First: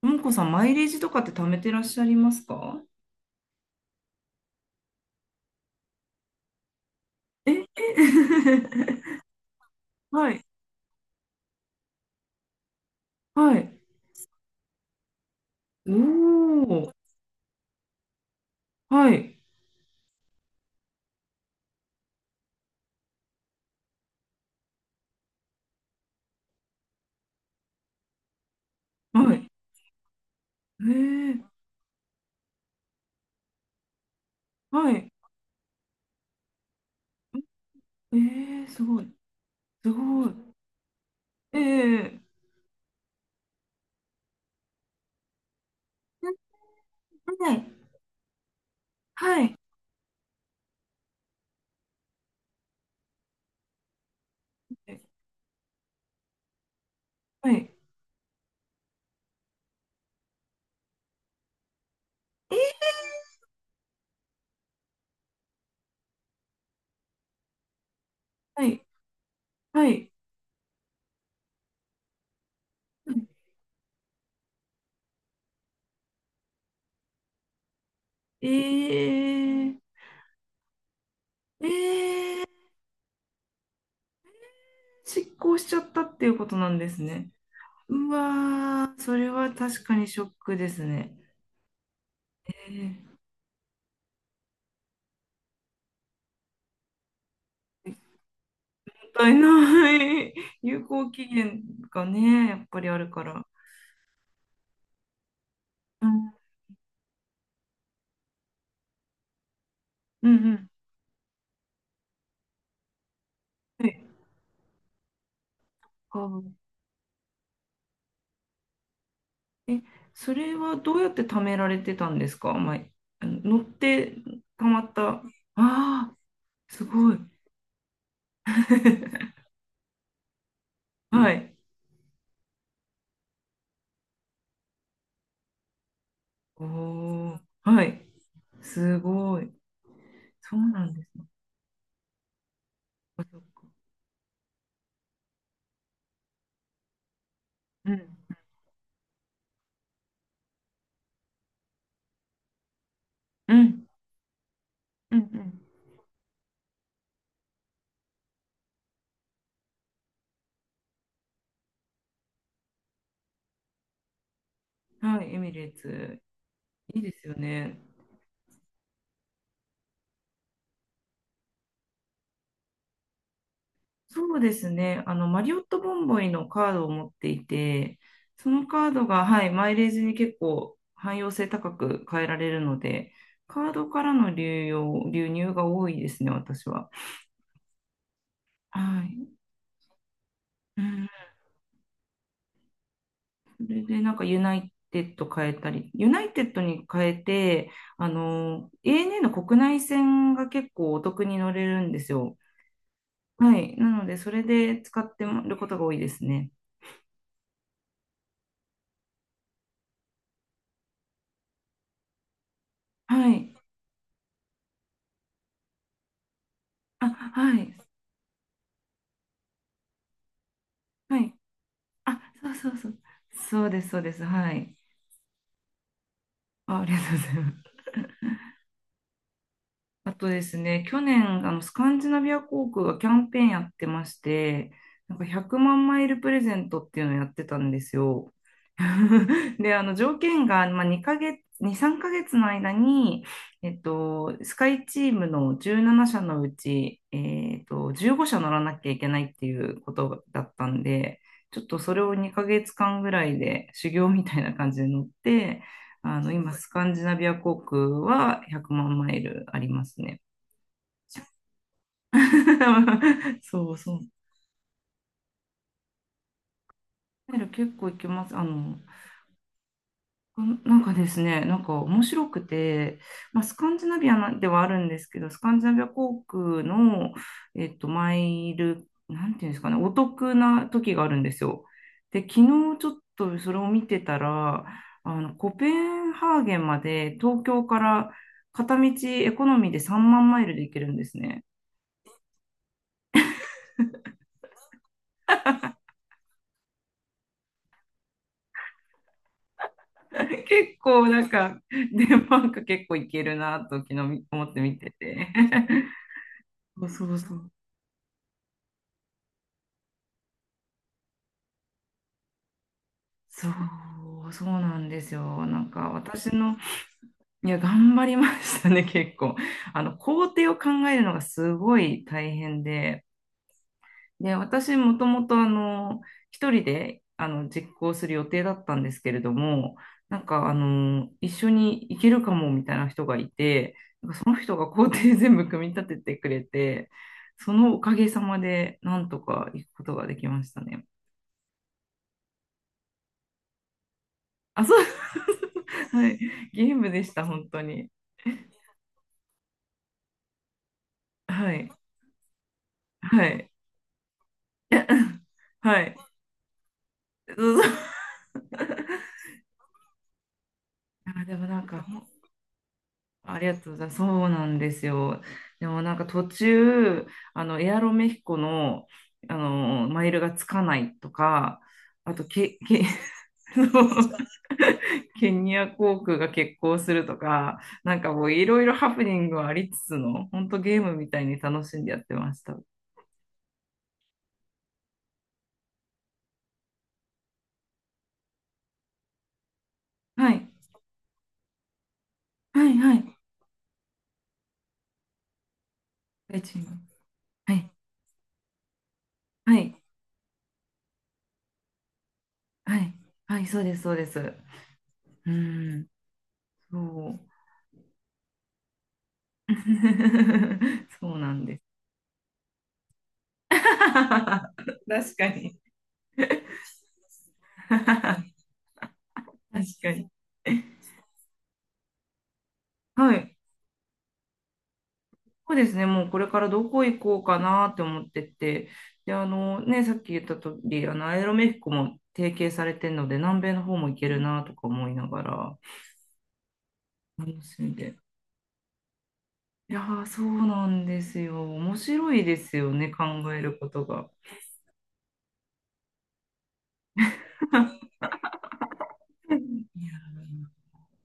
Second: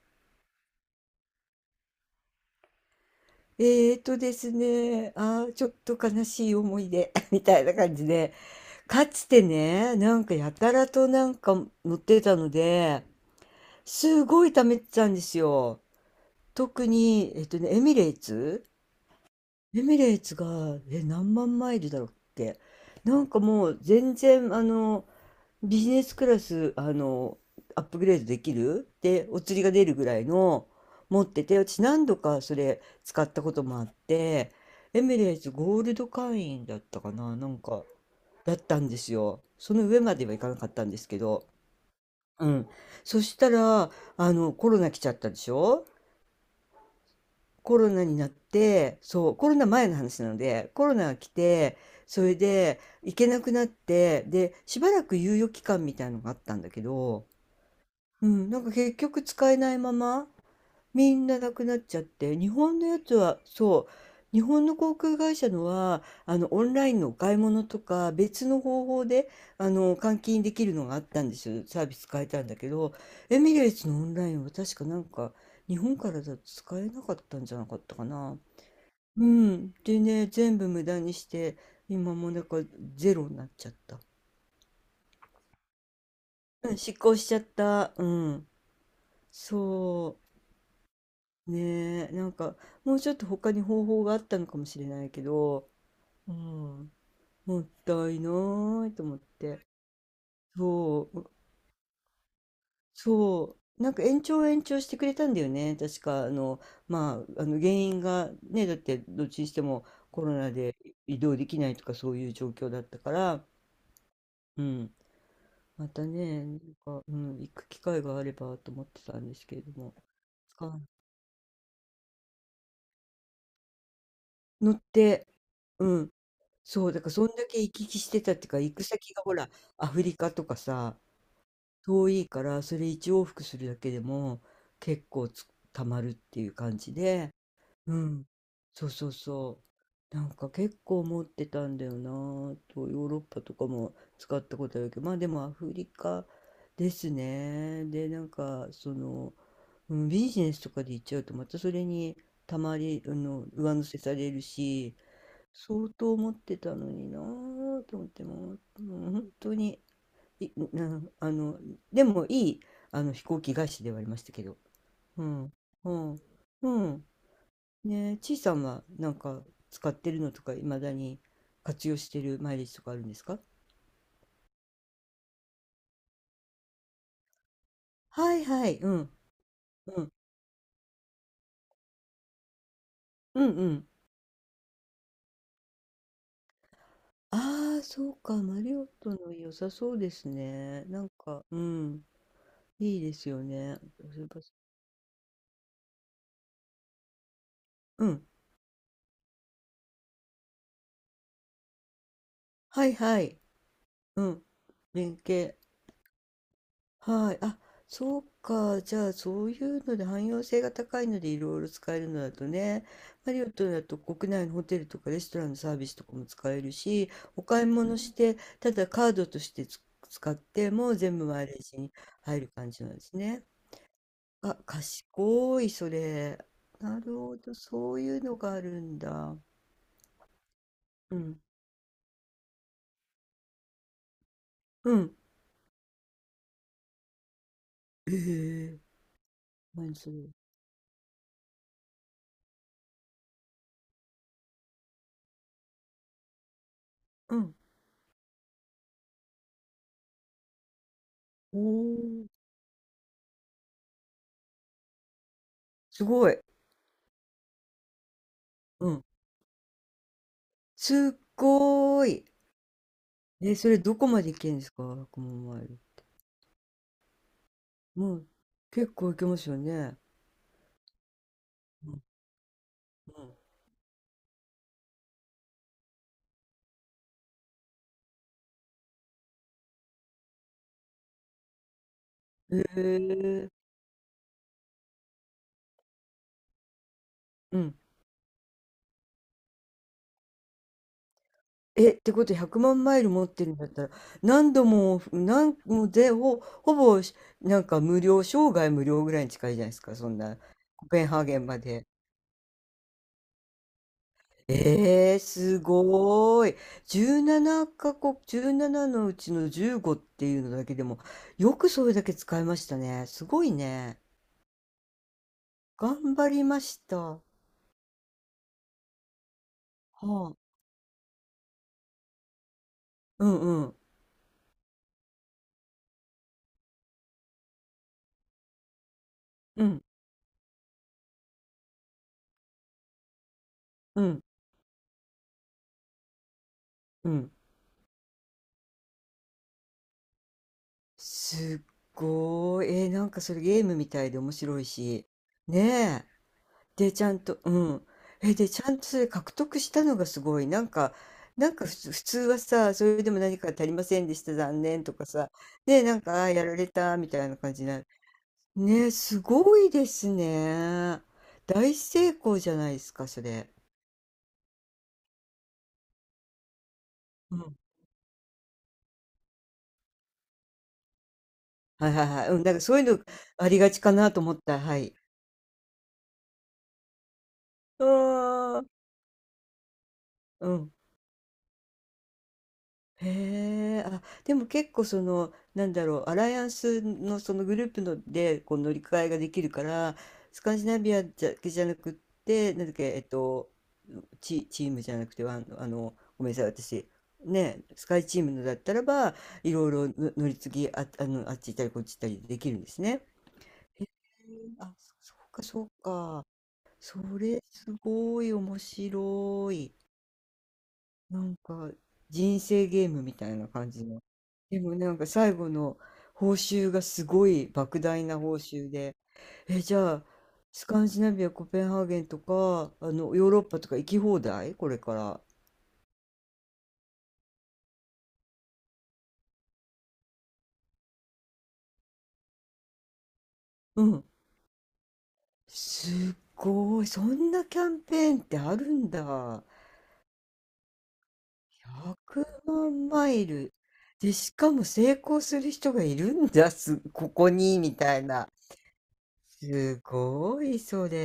ももこさん、マイレージとかって貯めてらっしゃいますか？えーとですね、あー、ちょっと悲しい思い出 みえ たいな感じで、か つてね、なんはかい、やたらとなんか乗ってたので、はい。すごい貯めてたんですよ。お特ー、に、エミレーツはい、が、何万マイルだろうっけ。なんかもう全然、あの、ビジネスクラス、アップグレードできるで、はおい。釣りが出るぐらいのえ持っー、てて、私何度かそれ使ったこともあって、はエい。ミレーツゴールド会員だったかな、なんか、えだっー、たすんでごい、すよ。そのす上までごはい。いかなかったんですけど、えー、うん。そしたら、コロナ来ちゃったでしょ。はい、コロナになって、そう、はコロい、ナ前の話なので、コロナが来て、それで行けなくなって、で、しばらくは猶予期間みたいのがあったんだけど、い、うん、なんか結局使えないまま、みんななくなっちゃって、日本のやつは、そう、日本の航空会社のは、オンラインのお買い物とか、別のは方い、法で、はい。換金できるのがあったんですよ。サービス変えたんだけど、エミレーツのオンラインは確かなんか、日本からだと使えなかったんじゃなかったかな。えうん。ー、でね、全部無駄にして、え今もうなんー、かゼロになっちゃった。失効しちゃったっていうことなうんん、で失す効しね。ちゃった。ううん。わー、それは確かにそショッう。クですね。ねえ、なんえか、もうちょっー、と他に方法があったのかもしれないけど、うん。もったいないとっ思ったいて。ない。有そ効期う、限がね、やっぱりあるかそら。う。なんか延長延長してくれたんだよね。確うか、あん、の、まあ、あの原因がね、だってどっちにしてもコうロん、うナん。で移動できないとかそういう状況だったから、はい。うん。またあね、なんか、うん、行く機会があればと思ってたんですけれどえ、も。それ使はわどうやって貯められてたんですか？まあ、乗って貯乗まっった。あて、うん。あ、すそう、だからごい。そんだけ行き来してたっていうか、行く先が ほら、アフリカとかさ、はい。遠いから、それ一往復するだけでも結構つ、たまるっていうお感じで、お、はうい。ん。そうすそうごい。そう。なんかそう結なんで構す持っね。てたんだよなぁと、ヨーロッあそパっとかかも使ったことあるけど、まあでもアフリカですね。うで、ん。うん、ビジネスとかで行っちゃうと、またそれにたまり、あの、う上乗ん。せされるし、うん。相当持ってたのになぁと思ってもう、もう本当に、い、なあの、でもいい、あの、飛行機会社ではありましたけど。うん。はうい。エミん、レーうん、ツ。ういいん。ですよね。ねえ、ちいさんはなんか使ってるのとか、いまだに活用してるマイレージとかあるんですか？そうですね。マリオットボンボイのカードを持っていて、はいそのはい、カうードん、が、はい、マイレーうジん、に結構汎用性高く変えられるので、うん、うカーん。ドからの流用、流入が多いですね、私は。ああ、そうか、マリオッはトい。の良さそうですうね。なん。んか、うん、いいですよそね。れで、そなうんいか、えユばナイテッド変えたり、ユナイテッドに変えて、うん、ANA の国内線が結構お得に乗れるんですよ。はいはい、はい。なので、うそれん、で使っ連てる携。ことが多いですね。はい。そうか。じゃあ、そういうので汎用性が高いのでいろいろ使えるのだとね、はマリオい。ットだと国内のホテルとかレストランのサービスとかも使えるあ、し、おは買いい。物して、ただカードとして使っても全は部い。マイレージにあ、入るそう感そうじそなんう。ですね。そうです、そうです。はあ、い。賢い、それ。あ、ありがなるとうございほまど、す。そういうのがあるんだ。あとですね、去うん。年、スカンジナビア航空がキャンペーンやってまして、うなん。んか100万マイルプレゼントっていうのをやってたんですよ。ええ、 で、何そ条れ。件が、まあ、2ヶ月、2、3ヶ月の間に、スカイチームの17社のうち、うん。15社乗らなきゃいけないっていうことだったんで、ちおょっとそれをー、2ヶ月間ぐらいで修行みたいな感じで乗って、すごい。今、スカンジナビア航空は100う万ん。マイルありますね。すっごーい。え、そそれうそどう。こまで行けるんですか、1万マイル？マイル結構行きもうます。結構行けますよね。なんかですね、なんかう面ん白くて、まあ、スカンジナビアなではあるんですけど、スカンジナビア航空の、マイル、なんていうんですかね、お得な時があるんですよ。で、昨うん。日ちょっとへそれえ。を見てたら、コペンハーゲンまで東う京ん。から片道エコノミーで3万マイルで行けるんですね。え、ってことは100万マイル持ってるんだったら、何度も、何もうで、ほ、ほぼし、なんか無料、生涯無料ぐらいに近いじゃないですか、そんな、結コペン構なハーんゲンまか、で。デンマーク結構いけるなと昨日思って見てえー、て。す ごーい。そうそうそう。17カ国、17のうちの15っていうのだけでも、よくそれだけ使いましたね。すごそいね。う、そうなんですよ。なんか頑張私りの、ました。いや、頑張りましたね、結構。工は、程を考えるのがすごい大変で。うんうん。で、私もともと一人で実行する予定だったんですけれどうも、ん。なんか一緒に行けるかもみたいな人がいて、うなんかん。その人が工程全部組み立ててくれて、うん。そのおかげさまでなんとか行くことができましたね。すっごい。えー、なんかそれゲームみたいで面白あ、いそう、し。ねえ。はい。ゲームで、ちでゃしんた、と、本う当ん。に。え、で、ちゃんとそれ獲得したのがすごい。なんか、なはんかい。普通、普通はさ、それでもは何かい。足りませんでした、残念とかさ。ねはえ、い。なんか、あーやられた、みたいそな感うじそにう なる。ねえ、すごいですね。あ、でもなん大か、成功じゃないですか、そありれ。がとうございます。そうなんですよ。でもなんか途中、うん。エアロメヒコの、マイルがつかないとか、はいはいあと、はい。うん。なんかそういうのあ りそうがちかなと思った。はい。ケニア航空が欠航するとか、うなんかもういろーいん。ろハプニングはありつつの、本う当ん。ゲームみたいに楽しんでやってました。へえ、でも結構その、なんだろう、アライアンスのそのグループのでこう乗り換えができるから、はスい、カンジナビアだけじゃなくって、なはんだっい、け、はい。チームじゃなくて、ワンあの、ごめんな大さい、地に私、はね、い、スカイチームのだったらば、いはろいい、ろの乗り継ぎ、あ、あの、あっち行ったりこっち行ったりできるんではすい、ね。はい、そうです、へえ、そうです。そううか、そうん、か。そそう。れ、すごい面白い。そうななんんです。か人生ゲームみたいな感じの。でも なんか確か最後に。の報酬がすごい 莫大な確報酬で、え、じかゃあに。スカンジナビア、コペンハーゲンとか、あはのヨーい。ロッパとか行き放題これから。そうですね。もうこれからどこ行こうかなって思ってて。で、あのね、さっき言った通り、アイロメヒコも提携されてるので、南米の方うも行ん。けるなとか思いながら、すっごい。そん楽なキしャんンで。ペーンってあるんだ。いやー、そうなんですよ。面白い100ですよ万ね、考マイえル。ることが。で、しかも成功する人がいるんだ。ここに、みたいな。いすやごい、それ。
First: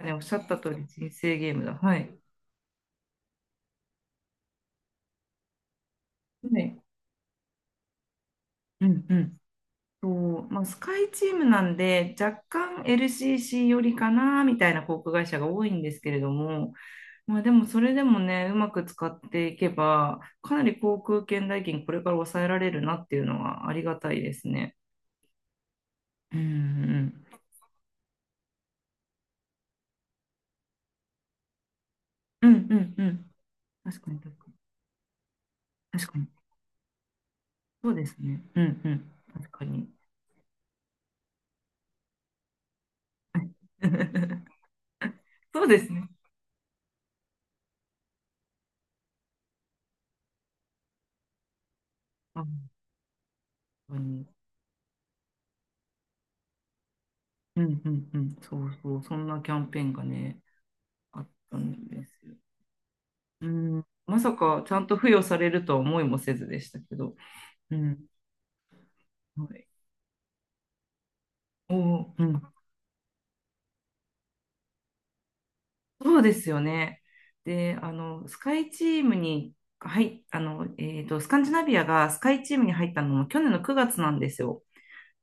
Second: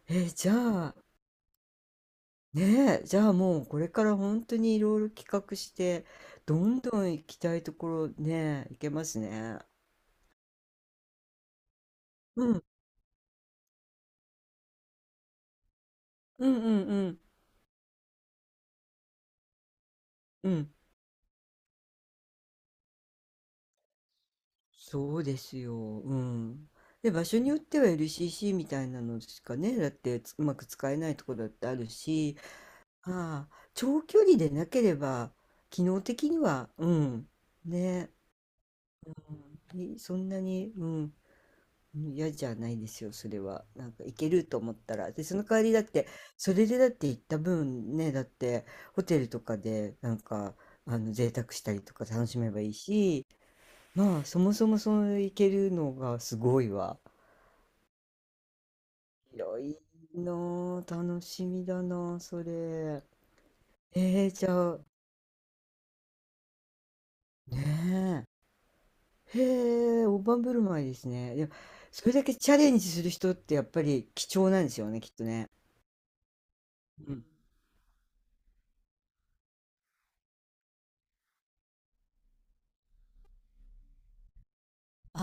ーね、おっえ、しゃっじゃた通り、あ、人生ゲームだ。はい。ねえ、じゃあもうこれから本当にいろいろ企画して、どはんい。どん行きたいところね、行うけまんうすん。ね。そうまあ、スカイチームなんで若うん、干 LCC よりかなみたいな航空会社が多いんですけれどうんうも、んうんまあ、でもそれでもねうまく使っていけばうかなん。り航空券代金これから抑えられるなっていうのはありがたいですね。そうですよ。ううん。で、ん場所によっては LCC みたいなのしかね、だってうまく使えないところだってあるし、うんうんうんうんああ、確長かに距確離かでになければ、機能確かに的には、うん、そうでね、すねうんうん確かに い、そんなに、うん、嫌じゃないですよ、それは。なんか行けると 思ったら。で、その代わそうりでだっすて、ね。それでだって行った分ね、だってホテルとかでなんか、贅沢したりとか楽しあめば本いいし、当まあ、にそもそもその行けるのがすごいわ。うんうんうんそうそうそんなキャ広ンいペーンがなねあ、楽あっしたみだんでなあすよ。それ。うん、まえー、さじかちゃあ、ゃんと付与されるとは思いもせずでしたけど、うん、ねえ。はい、へえ、大盤振る舞いですね。でも、おそれー、だうけん、チャレンジする人ってやっぱり貴重なんですよね、きっとね。そうですよね。うん。で、スカイチームに、はい、スカンジナビアがスカイチームに入ったのも去年の9月なんですよ。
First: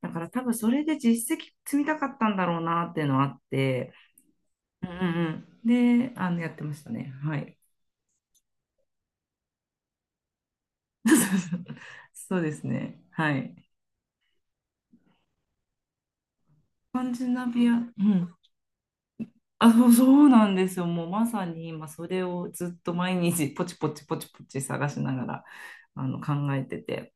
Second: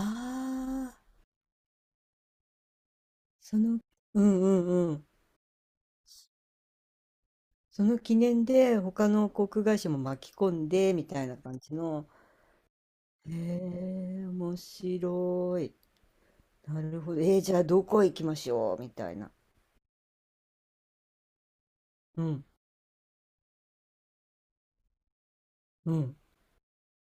だから多分それであ。実績積みたかったんだろうなっていうのはあっその、て、うんううんんううん。んうん。で、やってましたね。はい。その記念で他の航空会社も巻き込んでみ そうたそいなうそ感じうの。そうですね。へはい。え、面白い。なスるカンほど。ジえーナじゃあビア、うどこ行きん。ましょうみたいな。あ、そう、そうなんですよ。もうまさに今それうん、をずっと毎日ポチポチポチポチ探しながらうん。考えてて。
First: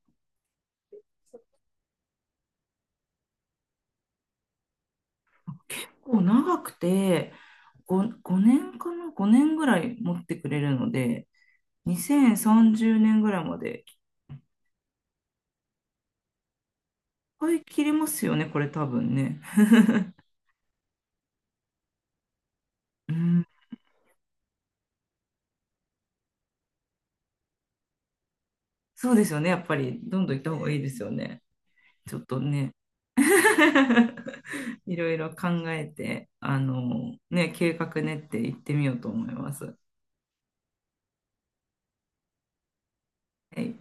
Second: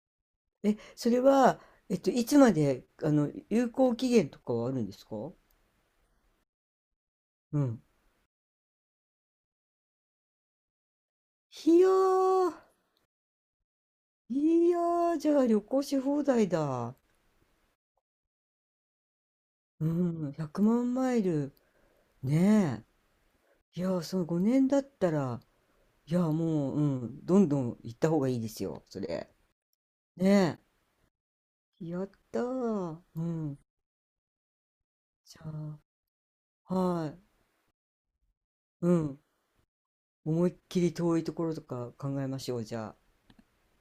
え、それは、えっと、いつまで、あの、有効期限とかはあるんですか？結構長くてうん。5年かな ?5 年ぐらい持ってくれるので、いやー、2030年ぐらいまでいいやー、じゃあ旅行し放題だ。い切れますよね、これ多分ね。うん、100万マイル。ねうん、え。いやー、その5年だったら、いや、もう、うん、どんどん行った方がいいですよ、そそうでれ。すよね。やっぱりどんどん行った方ねがいいですよね。え。やっちょっとたね。ー。うん。いろいろじ考ゃえて、あ、はい。ね、計画練って行ってみうようとん。思います。思いっきり遠いところとか考えましょう、じゃあ。はい